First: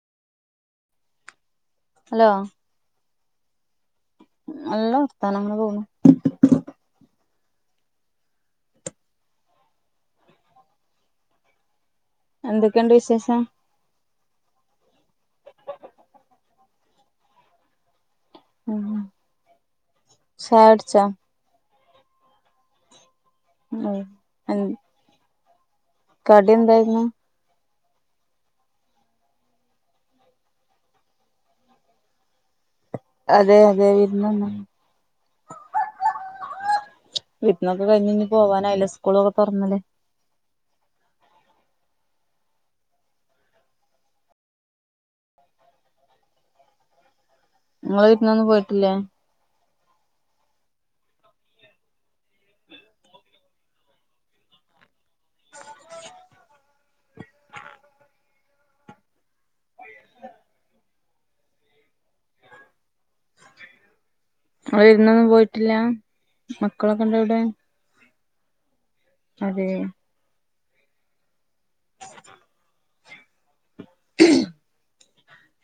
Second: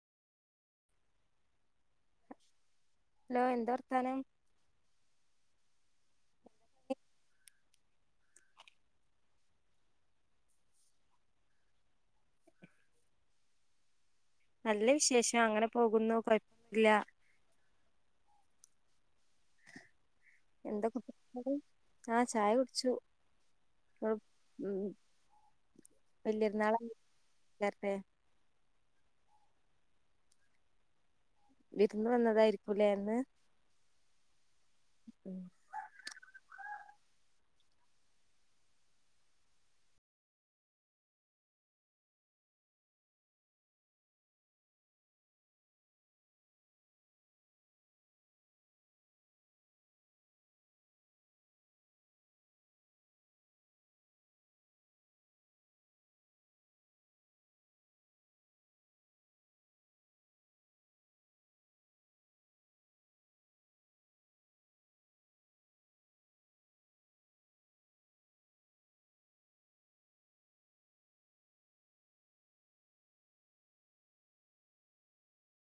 hello hello എന്താവ നല്ല വർത്താനം അങ്ങനെ പോണു [inaudible] എന്തൊക്കെയുണ്ട് വിശേഷം നല്ല വിശേഷം അങ്ങനെ പോകുന്നു കുഴപ്പല്ല മ് എന്തൊക്കെ കുത്തുന്നടെ ആഹ് ചായ കുടിച്ചു ആ ഉം ഉം കടി വല്ല്യപെരുന്നളാ എന്തായിരുന്നു നേ പെ വീരുന്ന് വന്നതായിരി അതെ അതെ ന്ന് ന്ന് [unintelligible] വീട്ടിന്നൊക്കെ [unintelligible] ന്നൊന്നും പോവാനായില്ല സ്കൂളൊക്കെ തുറന്നല്ലേ നിങ്ങള് വീട്ടിനൊന്നും പോയിട്ടില്ലേ അവര് വിരുന്നൊന്നും പോയിട്ടില്ല മക്കളൊക്കെ ഇണ്ടോ ഇവിടെ അതേ [unintelligible]